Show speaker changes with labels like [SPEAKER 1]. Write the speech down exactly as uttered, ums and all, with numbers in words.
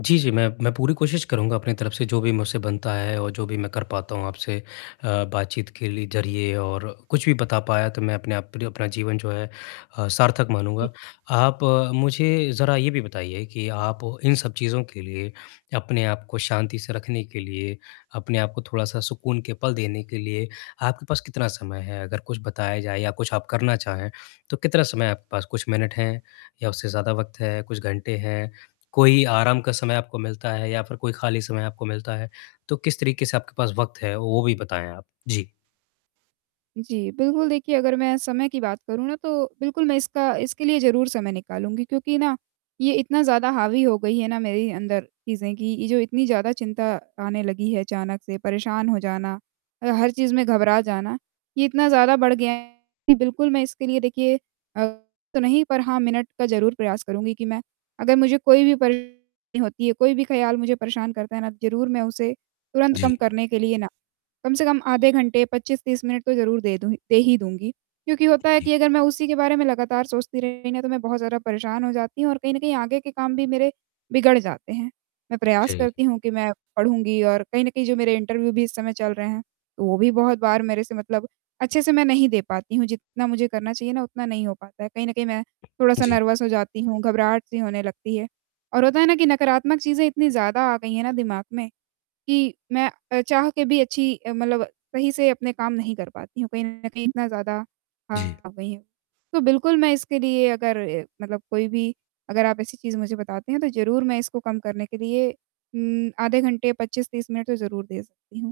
[SPEAKER 1] जी, जी, मैं मैं पूरी कोशिश करूँगा अपनी तरफ़ से जो भी मुझसे बनता है और जो भी मैं कर पाता हूँ आपसे अ, बातचीत के लि ज़रिए और कुछ भी बता पाया तो मैं अपने आप पर अपना जीवन जो है अ, सार्थक
[SPEAKER 2] जी।
[SPEAKER 1] मानूँगा। आप मुझे ज़रा ये भी बताइए कि आप इन सब चीज़ों के लिए अपने आप को शांति से रखने के लिए अपने आप को थोड़ा-सा सुकून के पल देने के लिए, आपके पास कितना समय है? अगर कुछ बताया जाए या कुछ आप करना चाहें तो कितना समय आपके पास कुछ मिनट हैं या उससे ज़्यादा वक़्त है, कुछ घंटे हैं? कोई आराम का समय आपको मिलता है या फ़िर कोई खाली समय आपको मिलता है? तो किस तरीक़े से आपके पास वक़्त है वो भी बताएँ आप? जी।
[SPEAKER 2] जी बिल्कुल देखिए अगर मैं समय की बात करूँ ना तो बिल्कुल मैं इसका इसके लिए ज़रूर समय निकालूँगी क्योंकि ना, ये इतना ज़्यादा हावी हो गई है ना मेरी अंदर चीज़ें कि ये जो इतनी ज़्यादा चिंता आने लगी है अचानक से परेशान हो जाना, अ हर चीज़ में घबरा जाना, ये इतना ज़्यादा बढ़ गया है कि बिल्कुल मैं इसके लिए देखिए [unintelligible] तो नहीं पर हाँ मिनट का ज़रूर प्रयास करूँगी कि मैं अगर मुझे कोई भी परेशानी होती है, कोई भी ख़्याल मुझे परेशान करता है ना, ज़रूर मैं उसे तुरंत
[SPEAKER 1] जी।
[SPEAKER 2] कम करने के लिए ना कम से कम आधे घंटे पच्चीस तीस मिनट तो ज़रूर दे दूँगी दे ही दूँगी। क्योंकि
[SPEAKER 1] उ,
[SPEAKER 2] होता है
[SPEAKER 1] जी।
[SPEAKER 2] कि अगर मैं उसी के बारे में लगातार सोचती रही ना तो मैं बहुत ज़्यादा परेशान हो जाती हूँ और कहीं न कहीं आगे के काम भी मेरे बिगड़ जाते हैं। मैं प्रयास
[SPEAKER 1] जी।
[SPEAKER 2] करती हूँ कि मैं पढ़ूँगी और कहीं न कहीं जो मेरे इंटरव्यू भी इस समय चल रहे हैं तो वो भी बहुत बार मेरे से मतलब अच्छे से मैं नहीं दे पाती हूँ, जितना मुझे करना चाहिए ना उतना नहीं हो पाता है। कहीं न कहीं मैं
[SPEAKER 1] हाँ
[SPEAKER 2] थोड़ा-सा
[SPEAKER 1] जी।
[SPEAKER 2] नर्वस हो जाती हूँ, घबराहट सी होने लगती है और होता है ना कि नकारात्मक चीज़ें इतनी ज़्यादा आ गई हैं ना दिमाग में कि मैं अ, चाह के भी अच्छी अ, मतलब सही से अपने काम नहीं कर पाती हूँ। कहीं न कहीं इतना ज़्यादा आ
[SPEAKER 1] जी।
[SPEAKER 2] गई हैं तो बिल्कुल मैं इसके लिए अगर ए मतलब कोई भी अगर आप ऐसी चीज़ मुझे बताते हैं तो ज़रूर मैं इसको कम करने के लिए उम, आधे घंटे, पच्चीस तीस मिनट तो ज़रूर दे सकती हूँ।